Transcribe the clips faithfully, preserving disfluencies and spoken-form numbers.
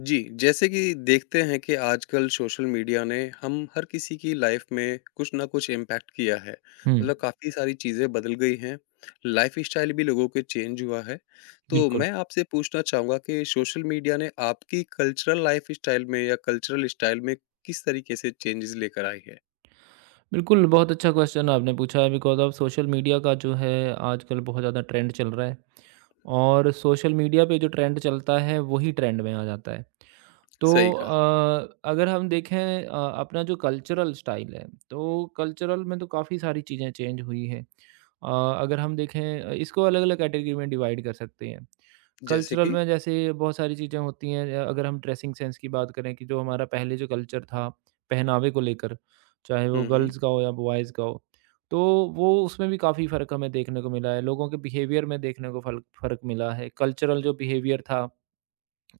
जी, जैसे कि देखते हैं कि आजकल सोशल मीडिया ने हम हर किसी की लाइफ में कुछ ना कुछ इम्पैक्ट किया है। हुँ, मतलब काफ़ी सारी चीज़ें बदल गई हैं, लाइफ़स्टाइल भी लोगों के चेंज हुआ है। तो बिल्कुल। मैं आपसे पूछना चाहूँगा कि सोशल मीडिया ने आपकी कल्चरल लाइफ़स्टाइल में या कल्चरल स्टाइल में किस तरीके से चेंजेस लेकर आई है? बिल्कुल, बहुत अच्छा क्वेश्चन आपने पूछा है बिकॉज़ ऑफ़ सोशल मीडिया का जो है आजकल बहुत ज़्यादा ट्रेंड चल रहा है और सोशल मीडिया पे जो ट्रेंड चलता है वही ट्रेंड में आ जाता है। तो सही कहा, अ, अगर हम देखें अ, अपना जो कल्चरल स्टाइल है तो कल्चरल में तो काफ़ी सारी चीज़ें चेंज हुई हैं। अ, अगर हम देखें अ, इसको अलग-अलग कैटेगरी में डिवाइड कर सकते हैं। जैसे कल्चरल कि में जैसे बहुत सारी चीज़ें होती हैं अ, अगर हम ड्रेसिंग सेंस की बात करें कि जो हमारा पहले जो कल्चर था पहनावे को लेकर, चाहे वो हुँ, हुँ, गर्ल्स का हो या बॉयज़ का हो, तो वो उसमें भी काफ़ी फ़र्क हमें देखने को मिला है। लोगों के बिहेवियर में देखने को फ़ल फ़र्क मिला है। कल्चरल जो बिहेवियर था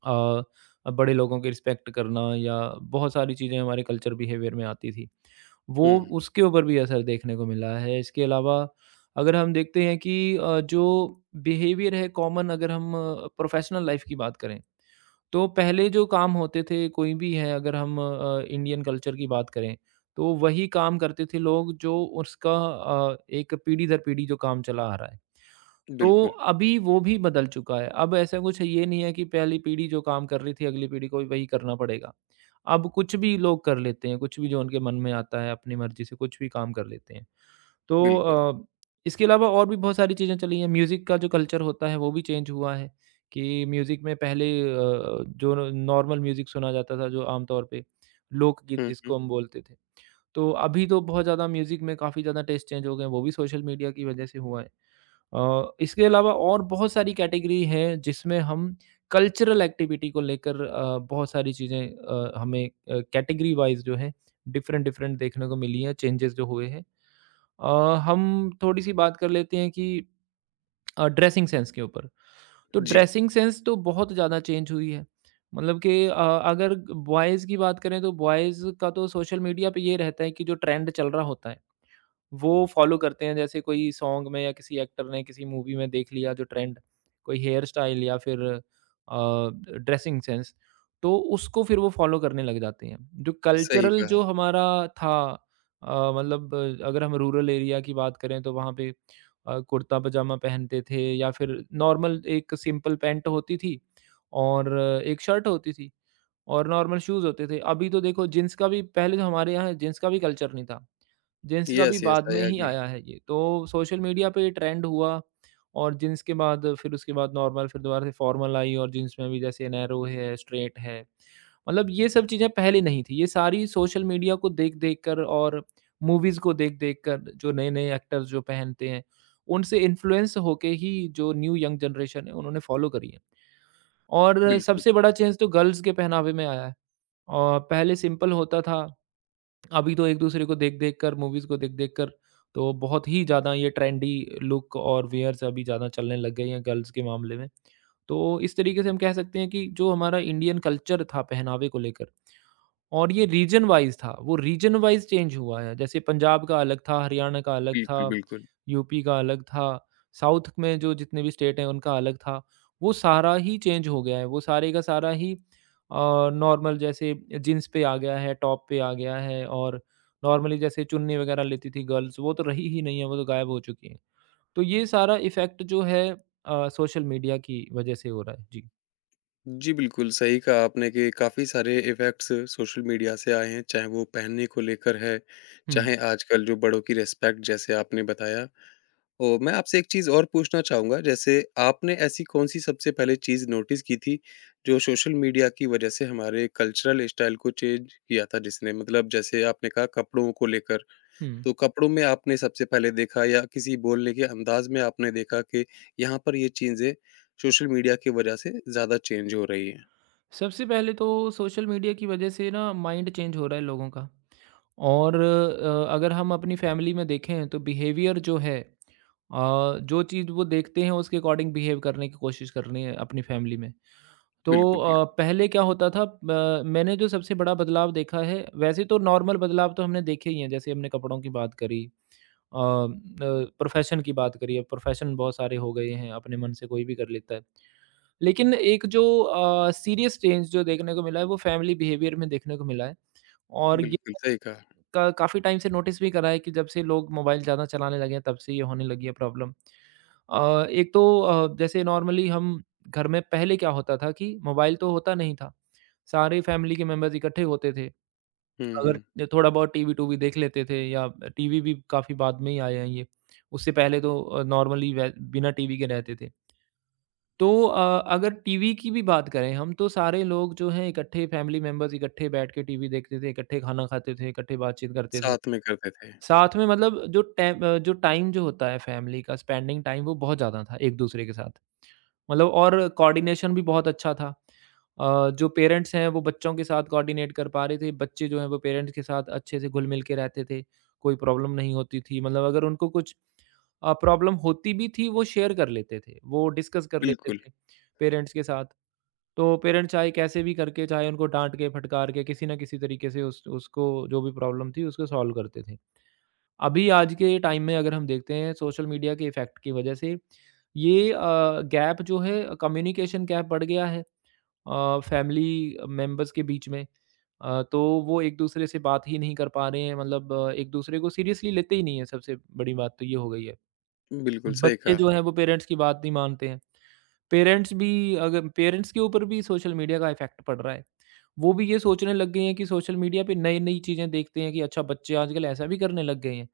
अ, बड़े लोगों की रिस्पेक्ट करना या बहुत सारी चीज़ें हमारे कल्चर बिहेवियर में आती थी वो हुँ, उसके ऊपर भी असर देखने को मिला है। इसके अलावा अगर हम देखते हैं कि अ, जो बिहेवियर है कॉमन अगर हम प्रोफेशनल लाइफ की बात करें तो पहले जो काम होते थे, कोई भी है अगर हम अ, इंडियन कल्चर की बात करें, तो वही काम करते थे लोग जो उसका अ, एक पीढ़ी दर पीढ़ी जो काम चला आ रहा है। तो बिल्कुल, अभी वो भी बदल चुका है। अब ऐसा कुछ ये नहीं है कि पहली पीढ़ी जो काम कर रही थी, अगली पीढ़ी को भी वही करना पड़ेगा। अब कुछ भी लोग कर लेते हैं, कुछ भी जो उनके मन में आता है, अपनी मर्ज़ी से कुछ भी काम कर लेते हैं। तो बिल्कुल। अ, इसके अलावा और भी बहुत सारी चीज़ें चली हैं। म्यूज़िक का जो कल्चर होता है वो भी चेंज हुआ है कि म्यूज़िक में पहले अ, जो नॉर्मल म्यूज़िक सुना जाता था जो आमतौर पे लोकगीत हुँ, जिसको हुँ, हम बोलते थे। तो अभी तो बहुत ज़्यादा म्यूज़िक में काफ़ी ज़्यादा टेस्ट चेंज हो गए हैं, वो भी सोशल मीडिया की वजह से हुआ है। अ, इसके अलावा और बहुत सारी कैटेगरी है जिसमें हम कल्चरल एक्टिविटी को लेकर अ, बहुत सारी चीज़ें अ, हमें अ, कैटेगरी वाइज़ जो है डिफरेंट-डिफरेंट देखने को मिली हैं, चेंजेज़ जो हुए हैं। अ, हम थोड़ी-सी बात कर लेते हैं कि अ, ड्रेसिंग सेंस के ऊपर। तो जी, ड्रेसिंग सेंस तो बहुत ज़्यादा चेंज हुई है। मतलब कि अ, अगर बॉयज़ की बात करें तो बॉयज़ का तो सोशल मीडिया पे ये रहता है कि जो ट्रेंड चल रहा होता है वो फॉलो करते हैं जैसे कोई सॉन्ग में या किसी एक्टर ने किसी मूवी में देख लिया जो ट्रेंड कोई हेयर स्टाइल या फिर अ, ड्रेसिंग सेंस, तो उसको फिर वो फॉलो करने लग जाते हैं। जो सही कल्चरल कहा। जो हमारा था अ, मतलब अ, अगर हम रूरल एरिया की बात करें तो वहाँ पे अ, कुर्ता पजामा पहनते थे या फिर नॉर्मल एक सिंपल पैंट होती थी और एक शर्ट होती थी और नॉर्मल शूज़ होते थे। अभी तो देखो जींस का भी, पहले तो हमारे यहाँ जींस का भी कल्चर नहीं था, जेंट्स का भी यस, यस, बाद आई में ही एग्री। आया है ये। तो सोशल मीडिया पे ये ट्रेंड हुआ और जीन्स के बाद फिर उसके बाद नॉर्मल फिर दोबारा से फॉर्मल आई और जीन्स में भी जैसे नैरो है, स्ट्रेट है। मतलब ये सब चीज़ें पहले नहीं थी। ये सारी सोशल मीडिया को देख-देख कर और मूवीज़ को देख-देख कर जो नए-नए एक्टर्स जो पहनते हैं, उनसे इन्फ्लुएंस होके ही जो न्यू यंग जनरेशन है उन्होंने फॉलो करी है। और बिल्कुल, सबसे बड़ा चेंज तो गर्ल्स के पहनावे में आया है। और पहले सिंपल होता था, अभी तो एक-दूसरे को देख-देख कर मूवीज़ को देख-देख कर तो बहुत ही ज़्यादा ये ट्रेंडी लुक और वेयर्स अभी ज़्यादा चलने लग गए हैं गर्ल्स के मामले में। तो इस तरीके से हम कह सकते हैं कि जो हमारा इंडियन कल्चर था पहनावे को लेकर और ये रीजन वाइज़ था, वो रीजन वाइज़ चेंज हुआ है। जैसे पंजाब का अलग था, हरियाणा का अलग बिल्कुल, था, बिल्कुल। यूपी का अलग था, साउथ में जो जितने भी स्टेट हैं उनका अलग था। वो सारा ही चेंज हो गया है, वो सारे का सारा ही अ, नॉर्मल जैसे जीन्स पे आ गया है, टॉप पे आ गया है और नॉर्मली जैसे चुन्नी वगैरह लेती थी गर्ल्स, वो तो रही ही नहीं है, वो तो गायब हो चुकी हैं। तो ये सारा इफ़ेक्ट जो है अ, सोशल मीडिया की वजह से हो रहा है। जी। जी, बिल्कुल, सही कहा आपने कि काफ़ी सारे इफ़ेक्ट्स सोशल मीडिया से आए हैं, चाहे वो पहनने को लेकर है, हुँ, चाहे आजकल जो बड़ों की रिस्पेक्ट जैसे आपने बताया। और मैं आपसे एक चीज़ और पूछना चाहूँगा, जैसे आपने ऐसी कौन-सी सबसे पहले चीज़ नोटिस की थी, जो सोशल मीडिया की वजह से हमारे कल्चरल स्टाइल को चेंज किया था जिसने? मतलब जैसे आपने कहा कपड़ों को लेकर, हुँ। तो कपड़ों में आपने सबसे पहले देखा या किसी बोलने के अंदाज़ में आपने देखा कि यहाँ पर ये चीज़ें सोशल मीडिया की वजह से ज़्यादा चेंज हो रही हैं? सबसे पहले तो सोशल मीडिया की वजह से ना माइंड चेंज हो रहा है लोगों का और अ, अगर हम अपनी फैमिली में देखें तो बिहेवियर जो है अ, जो चीज़ वो देखते हैं उसके अकॉर्डिंग बिहेव करने की कोशिश कर रही है अपनी फैमिली में। तो बिल्कुल, बिल्कुल। अ, पहले क्या होता था, अ, मैंने जो सबसे बड़ा बदलाव देखा है, वैसे तो नॉर्मल बदलाव तो हमने देखे ही हैं, जैसे हमने कपड़ों की बात करी, अ, प्रोफेशन की बात करिए, प्रोफेशन बहुत सारे हो गए हैं, अपने मन से कोई भी कर लेता है, लेकिन एक जो सीरियस चेंज जो देखने को मिला है वो फैमिली बिहेवियर में देखने को मिला है। और ये बिल्कुल, सही कहा। का, काफ़ी टाइम से नोटिस भी करा है कि जब से लोग मोबाइल ज़्यादा चलाने लगे हैं तब से ये होने लगी है प्रॉब्लम। एक तो अ, जैसे नॉर्मली हम घर में पहले क्या होता था कि मोबाइल तो होता नहीं था, सारे फैमिली के मेम्बर्स इकट्ठे होते थे, हुँ, अगर हुँ। ज थोड़ा बहुत टीवी-टूवी देख लेते थे या टीवी भी काफ़ी बाद में ही आए हैं ये। उससे पहले तो अ, नॉर्मली वे बिना टीवी के रहते थे। तो अ, अगर टीवी की भी बात करें हम तो सारे लोग जो हैं इकट्ठे फैमिली मेंबर्स इकट्ठे बैठ के टीवी देखते थे, इकट्ठे खाना खाते थे, इकट्ठे बातचीत करते थे। साथ में करते थे। साथ में मतलब जो टैम अ, जो टाइम जो होता है फैमिली का स्पेंडिंग टाइम वो बहुत ज़्यादा था एक-दूसरे के साथ। मतलब और कोऑर्डिनेशन भी बहुत अच्छा था। अ, जो पेरेंट्स हैं वो बच्चों के साथ कोऑर्डिनेट कर पा रहे थे, बच्चे जो हैं वो पेरेंट्स के साथ अच्छे से घुल-मिल के रहते थे, कोई प्रॉब्लम नहीं होती थी। मतलब अगर उनको कुछ अ, प्रॉब्लम होती भी थी वो शेयर कर लेते थे, वो डिस्कस कर लेते बिल्कुल, थे पेरेंट्स के साथ। तो पेरेंट्स चाहे कैसे भी करके, चाहे उनको डाँट के, फटकार के, किसी न किसी तरीके से उस उसको जो भी प्रॉब्लम थी उसको सॉल्व करते थे। अभी आज के टाइम में अगर हम देखते हैं सोशल मीडिया के इफ़ेक्ट की वजह से ये अ, गैप जो है कम्युनिकेशन गैप बढ़ गया है अ, फैमिली मेंबर्स के बीच में। अ, तो वो एक-दूसरे से बात ही नहीं कर पा रहे हैं, मतलब एक-दूसरे को सीरियसली लेते ही नहीं है, सबसे बड़ी बात तो ये हो गई है। बिल्कुल सही बच्चे कहा। जो हैं वो पेरेंट्स की बात नहीं मानते हैं। पेरेंट्स भी, अगर पेरेंट्स के ऊपर भी सोशल मीडिया का इफ़ेक्ट पड़ रहा है। वो भी ये सोचने लग गए हैं कि सोशल मीडिया पे नई-नई चीज़ें देखते हैं कि अच्छा बच्चे आजकल ऐसा भी करने लग गए हैं।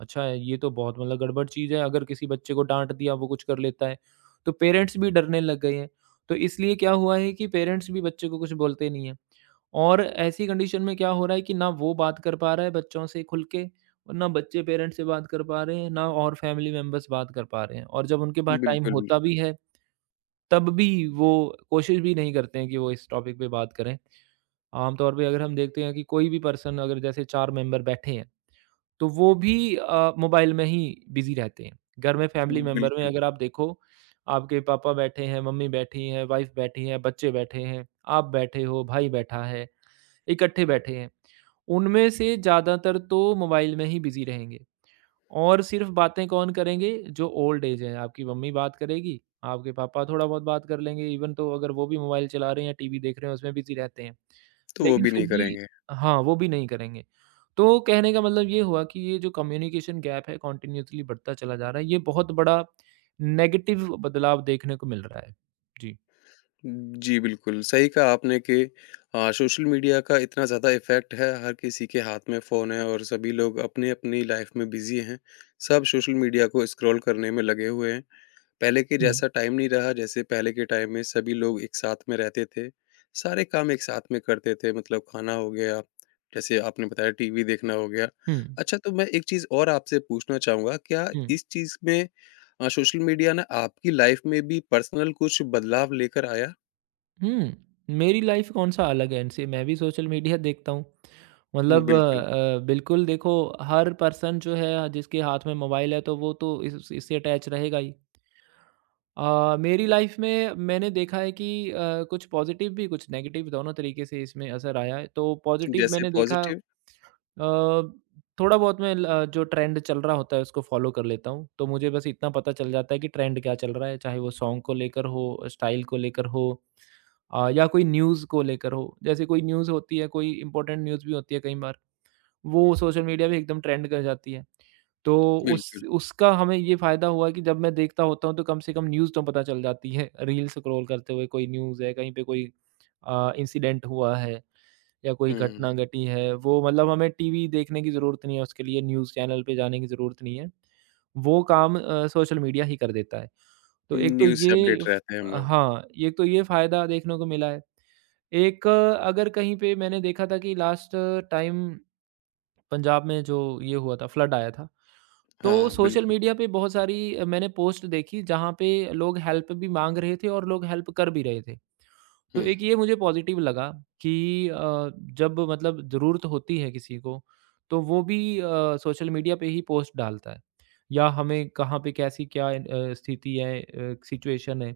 अच्छा है, ये तो बहुत मतलब गड़बड़ चीज़ है, अगर किसी बच्चे को डाँट दिया वो कुछ कर लेता है, तो पेरेंट्स भी डरने लग गए हैं। तो इसलिए क्या हुआ है कि पेरेंट्स भी बच्चे को कुछ बोलते नहीं हैं और ऐसी कंडीशन में क्या हो रहा है कि ना वो बात कर पा रहा है बच्चों से खुल के और ना बच्चे पेरेंट्स से बात कर पा रहे हैं, ना और फैमिली मेंबर्स बात कर पा रहे हैं, और जब उनके पास टाइम बिल्कुल, होता बिल भी है, तब भी वो कोशिश भी नहीं करते हैं कि वो इस टॉपिक पे बात करें। आमतौर पे अगर हम देखते हैं कि कोई भी पर्सन अगर जैसे चार मेंबर बैठे हैं तो वो भी अ, मोबाइल में ही बिज़ी रहते हैं। घर में फैमिली मेंबर में बिल्कुल, अगर आप देखो, आपके पापा बैठे हैं, मम्मी बैठी हैं, वाइफ़ बैठी है, बच्चे बैठे हैं, आप बैठे हो, भाई बैठा है, इकट्ठे बैठे हैं। उनमें से ज़्यादातर तो मोबाइल में ही बिज़ी रहेंगे। और सिर्फ़ बातें कौन करेंगे? जो ओल्ड एज है। आपकी मम्मी बात करेगी, आपके पापा थोड़ा बहुत बात कर लेंगे, इवन तो अगर वो भी मोबाइल चला रहे हैं या टीवी देख रहे हैं, उसमें बिज़ी रहते हैं। तो वो लेकिन भी फिर नहीं भी करेंगे। हाँ, वो भी नहीं करेंगे। तो कहने का मतलब ये हुआ कि ये जो कम्युनिकेशन गैप है, कॉन्टिन्यूअसली बढ़ता चला जा रहा है। ये बहुत बड़ा नेगेटिव बदलाव देखने को मिल रहा है। जी। जी, बिल्कुल, सही कहा आपने कि अ, सोशल मीडिया का इतना ज़्यादा इफ़ेक्ट है, हर किसी के हाथ में फ़ोन है और सभी लोग अपनी-अपनी लाइफ़ में बिज़ी हैं। सब सोशल मीडिया को स्क्रॉल करने में लगे हुए हैं। पहले के हुँ। जैसा टाइम नहीं रहा, जैसे पहले के टाइम में सभी लोग एक साथ में रहते थे, सारे काम एक साथ में करते थे मतलब खाना हो गया, जैसे आपने बताया टीवी देखना हो गया। हुँ, अच्छा तो मैं एक चीज़ और आपसे पूछना चाहूँगा, क्या हुँ। इस चीज़ में अ, सोशल मीडिया ना आपकी लाइफ में भी पर्सनल कुछ बदलाव लेकर आया? हुँ, मेरी लाइफ़ कौन-सा अलग है इनसे, मैं भी सोशल मीडिया देखता हूँ। हुँ, मतलब बिल्कुल, अ, बिल्कुल देखो, हर पर्सन जो है जिसके हाथ में मोबाइल है तो वो तो इस इससे अटैच रहेगा ही। अ, मेरी लाइफ़ में मैंने देखा है कि अ, कुछ पॉज़िटिव भी कुछ नेगेटिव दोनों तरीके से इसमें असर आया है। तो पॉज़िटिव जैसे मैंने देखा, अ, पॉज़िटिव? थोड़ा बहुत मैं ल जो ट्रेंड चल रहा होता है उसको फ़ॉलो कर लेता हूँ। तो मुझे बस इतना पता चल जाता है कि ट्रेंड क्या चल रहा है, चाहे वो सॉन्ग को लेकर हो, स्टाइल को लेकर हो, अ, या कोई न्यूज़ को लेकर हो, जैसे कोई न्यूज़ होती है, कोई इम्पोर्टेंट न्यूज़ भी होती है कई बार, वो सोशल मीडिया पे एकदम ट्रेंड कर जाती है। तो उस बिल्कुल, उसका हमें ये फ़ायदा हुआ कि जब मैं देखता होता हूँ, तो कम से कम न्यूज़ तो पता चल जाती है, रील स्क्रॉल करते हुए कोई न्यूज़ है, कहीं पे कोई अ, इंसिडेंट हुआ है या कोई हुँ, घटना घटी है, वो मतलब हमें टीवी देखने की ज़रूरत नहीं है उसके लिए, न्यूज़ चैनल पे जाने की ज़रूरत नहीं है। वो काम अ, सोशल मीडिया ही कर देता है। तो एक तो न्यूज़ से ये अपडेट फ रहते हैं हम लोग। हाँ, एक तो ये फ़ायदा देखने को मिला है। एक, अ, अगर कहीं पे मैंने देखा था कि लास्ट टाइम पंजाब में जो ये हुआ था, फ्लड आया था, तो हाँ, सोशल बिल्कुल, मीडिया पे बहुत सारी अ, मैंने पोस्ट देखी जहाँ पे लोग हेल्प भी माँग रहे थे और लोग हेल्प कर भी रहे थे। तो हुँ, एक ये मुझे पॉज़िटिव लगा कि अ, जब मतलब ज़रूरत होती है किसी को, तो वो भी अ, सोशल मीडिया पे ही पोस्ट डालता है या हमें कहाँ पे कैसी क्या अ, स्थिति है, अ, सिचुएशन है,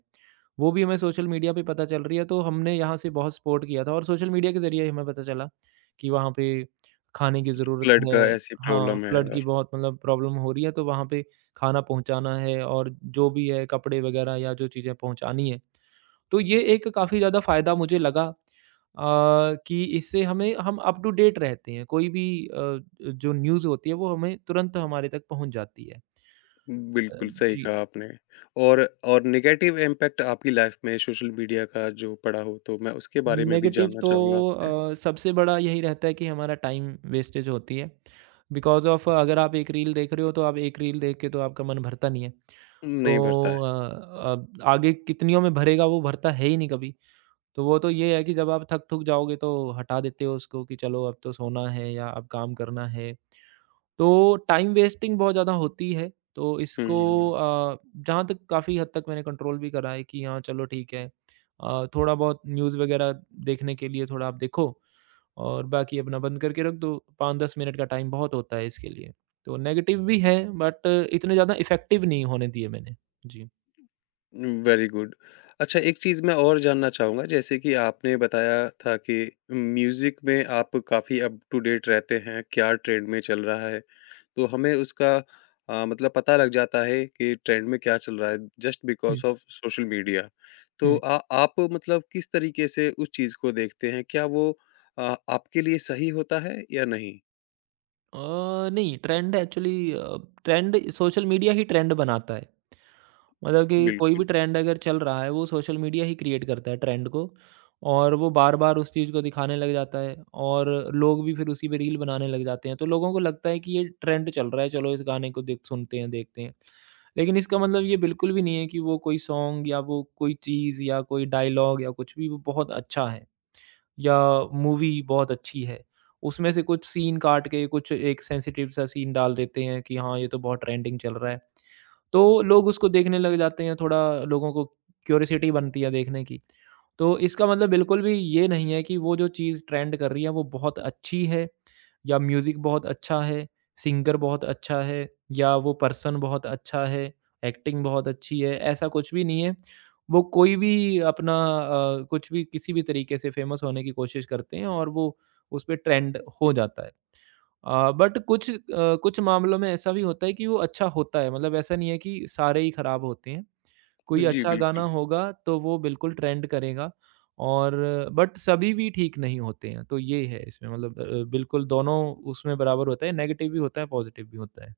वो भी हमें सोशल मीडिया पे पता चल रही है। तो हमने यहाँ से बहुत सपोर्ट किया था और सोशल मीडिया के ज़रिए ही हमें पता चला कि वहाँ पे खाने की ज़रूरत फ्लड है। का ऐसी हाँ, प्रॉब्लम है फ्लड की और बहुत मतलब प्रॉब्लम हो रही है, तो वहाँ पे खाना पहुँचाना है और जो भी है कपड़े वग़ैरह या जो चीज़ें पहुँचानी है। तो ये एक काफ़ी ज़्यादा फ़ायदा मुझे लगा, अ, कि इससे हमें हम अप टू डेट रहते हैं। कोई भी, अ, जो न्यूज़ होती है वो हमें तुरंत हमारे तक पहुँच जाती है। अ, बिल्कुल, सही जी। कहा आपने और और नेगेटिव इम्पैक्ट आपकी लाइफ़ में सोशल मीडिया का जो पड़ा हो, तो मैं उसके बारे में भी नेगेटिव जानना तो चाहूँगा आपसे? अ, सबसे बड़ा यही रहता है कि हमारा टाइम वेस्टेज होती है। बिकॉज़ ऑफ़ अगर आप एक रील देख रहे हो तो आप एक रील देख के तो आपका मन भरता नहीं है। नहीं भरता तो अ, है। अब आगे कितनियों में भरेगा, वो भरता है ही नहीं कभी। तो वो तो ये है कि जब आप थक-थुक जाओगे तो हटा देते हो उसको कि चलो अब तो सोना है या अब काम करना है। तो टाइम वेस्टिंग बहुत ज़्यादा होती है। तो हुँ, इसको हुँ, हुँ। अ, जहाँ तक काफ़ी हद तक मैंने कंट्रोल भी करा है कि हाँ, चलो ठीक है। अ, थोड़ा बहुत न्यूज़ वगैरह देखने के लिए थोड़ा आप देखो और बाकी अपना बंद करके रख दो। पाँच से दस मिनट का टाइम बहुत होता है इसके लिए। तो नेगेटिव भी है, बट इतने ज़्यादा इफ़ेक्टिव नहीं होने दिए मैंने। जी। Very good. अच्छा एक चीज़ मैं और जानना चाहूँगा जैसे कि आपने बताया था कि म्यूज़िक में आप काफ़ी अप टू डेट रहते हैं, क्या ट्रेंड में चल रहा है? तो हमें उसका अ, मतलब पता लग जाता है कि ट्रेंड में क्या चल रहा है just because hmm, of social media. तो हुँ। आ आप मतलब किस तरीके से उस चीज़ को देखते हैं? क्या वो अ, आपके लिए सही होता है या नहीं? अ, नहीं, trend actually, uh, trend social media ही ट्रेंड बनाता है। मतलब कि कोई भी बिल्कुल। ट्रेंड अगर चल रहा है वो सोशल मीडिया ही क्रिएट करता है ट्रेंड को, और वो बार-बार उस चीज़ को दिखाने लग जाता है और लोग भी फिर उसी पे रील बनाने लग जाते हैं। तो लोगों को लगता है कि ये ट्रेंड चल रहा है, चलो इस गाने को देख सुनते हैं, देखते हैं। लेकिन इसका मतलब ये बिल्कुल भी नहीं है कि वो कोई सॉन्ग या वो कोई चीज़ या कोई डायलॉग या कुछ भी वो बहुत अच्छा है या मूवी बहुत अच्छी है। उसमें से कुछ सीन काट के कुछ एक सेंसिटिव सा सीन डाल देते हैं कि हाँ, ये तो बहुत ट्रेंडिंग चल रहा है। तो लोग उसको देखने लग जाते हैं, थोड़ा लोगों को क्यूरियोसिटी बनती है देखने की। तो इसका मतलब बिल्कुल भी ये नहीं है कि वो जो चीज़ ट्रेंड कर रही है वो बहुत अच्छी है या म्यूज़िक बहुत अच्छा है, सिंगर बहुत अच्छा है या वो पर्सन बहुत अच्छा है, एक्टिंग बहुत अच्छी है, ऐसा कुछ भी नहीं है। वो कोई भी अपना अ, कुछ भी किसी भी तरीके से फेमस होने की कोशिश करते हैं और वो उस पे ट्रेंड हो जाता है। अ, बट कुछ अ, कुछ मामलों में ऐसा भी होता है कि वो अच्छा होता है, मतलब ऐसा नहीं है कि सारे ही खराब होते हैं। कोई जी, अच्छा गाना बिल्कुल। होगा तो वो बिल्कुल ट्रेंड करेगा, और बट सभी भी ठीक नहीं होते हैं। तो ये है, इसमें मतलब अ, बिल्कुल दोनों उसमें बराबर होता है, नेगेटिव भी होता है, पॉज़िटिव भी होता है।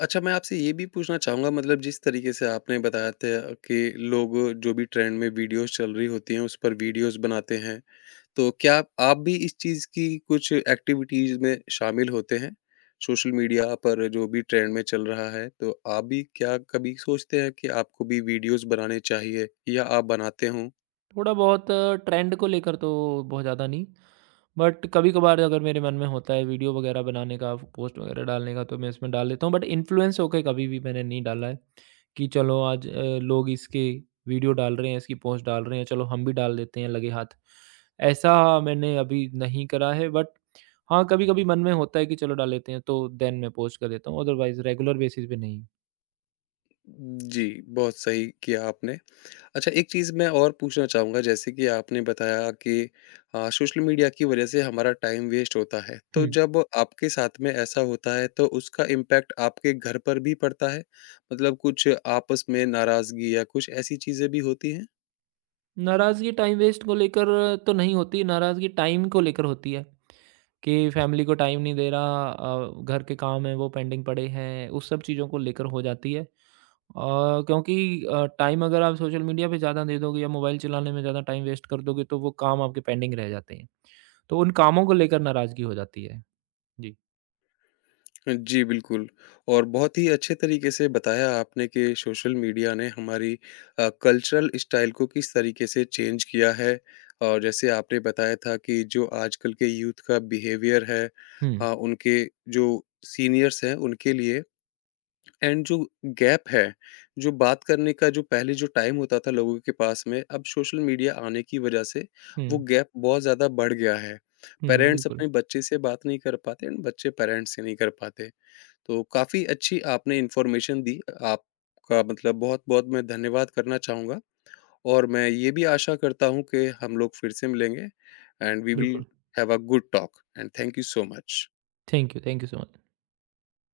अच्छा मैं आपसे ये भी पूछना चाहूँगा मतलब जिस तरीके से आपने बताया था कि लोग जो भी ट्रेंड में वीडियोज़ चल रही होती हैं, उस पर वीडियोज़ बनाते हैं। तो क्या आप आप भी इस चीज़ की कुछ एक्टिविटीज़ में शामिल होते हैं? सोशल मीडिया पर जो भी ट्रेंड में चल रहा है, तो आप भी क्या कभी सोचते हैं कि आपको भी वीडियोज़ बनाने चाहिए या आप बनाते हों? थोड़ा बहुत ट्रेंड को लेकर तो बहुत ज़्यादा नहीं, बट कभी-कभार अगर मेरे मन में होता है वीडियो वगैरह बनाने का, पोस्ट वगैरह डालने का, तो मैं इसमें डाल लेता हूँ। बट इन्फ्लुएंस होके कभी भी मैंने नहीं डाला है कि चलो आज, अ, लोग इसके वीडियो डाल रहे हैं, इसकी पोस्ट डाल रहे हैं, चलो हम भी डाल देते हैं लगे हाथ। ऐसा मैंने अभी नहीं करा है, बट हाँ, कभी-कभी मन में होता है कि चलो डाल लेते हैं, तो देन मैं पोस्ट कर देता हूँ, अदरवाइज़ रेगुलर बेसिस पे नहीं। जी, बहुत सही किया आपने। अच्छा, एक चीज़ मैं और पूछना चाहूँगा जैसे कि आपने बताया कि अ, सोशल मीडिया की वज़ह से हमारा टाइम वेस्ट होता है, तो हुँ। जब आपके साथ में ऐसा होता है तो उसका इम्पैक्ट आपके घर पर भी पड़ता है? मतलब कुछ आपस में नाराज़गी या कुछ ऐसी चीज़ें भी होती हैं? नाराज़गी टाइम वेस्ट को लेकर तो नहीं होती, नाराज़गी टाइम को लेकर होती है, कि फैमिली को टाइम नहीं दे रहा, अ, घर के काम हैं वो पेंडिंग पड़े हैं, उस सब चीज़ों को लेकर हो जाती है। अ, क्योंकि अ, टाइम अगर आप सोशल मीडिया पे ज़्यादा दे दोगे या मोबाइल चलाने में ज़्यादा टाइम वेस्ट कर दोगे तो वो काम आपके पेंडिंग रह जाते हैं। तो उन कामों को लेकर नाराज़गी हो जाती है। जी। जी, बिल्कुल और बहुत ही अच्छे तरीके से बताया आपने कि सोशल मीडिया ने हमारी अ, कल्चरल स्टाइल को किस तरीके से चेंज किया है और जैसे आपने बताया था कि जो आजकल के यूथ का बिहेवियर है अ, हुँ। उनके जो सीनियर्स हैं उनके लिए एंड जो गैप है, जो बात करने का जो पहले जो टाइम होता था लोगों के पास में, अब सोशल मीडिया आने की वजह से वो हुँ। गैप बहुत ज़्यादा बढ़ गया है। हुँ, पेरेंट्स बिल्कुल, अपने बच्चे से बात नहीं कर पाते एंड बच्चे पेरेंट्स से नहीं कर पाते। तो काफ़ी अच्छी आपने इन्फॉर्मेशन दी। आपका मतलब बहुत-बहुत मैं धन्यवाद करना चाहूँगा और मैं ये भी आशा करता हूँ कि हम लोग फिर से मिलेंगे एंड वी विल बिल्कुल। Have a good talk and thank you so much. Thank you, thank you so much.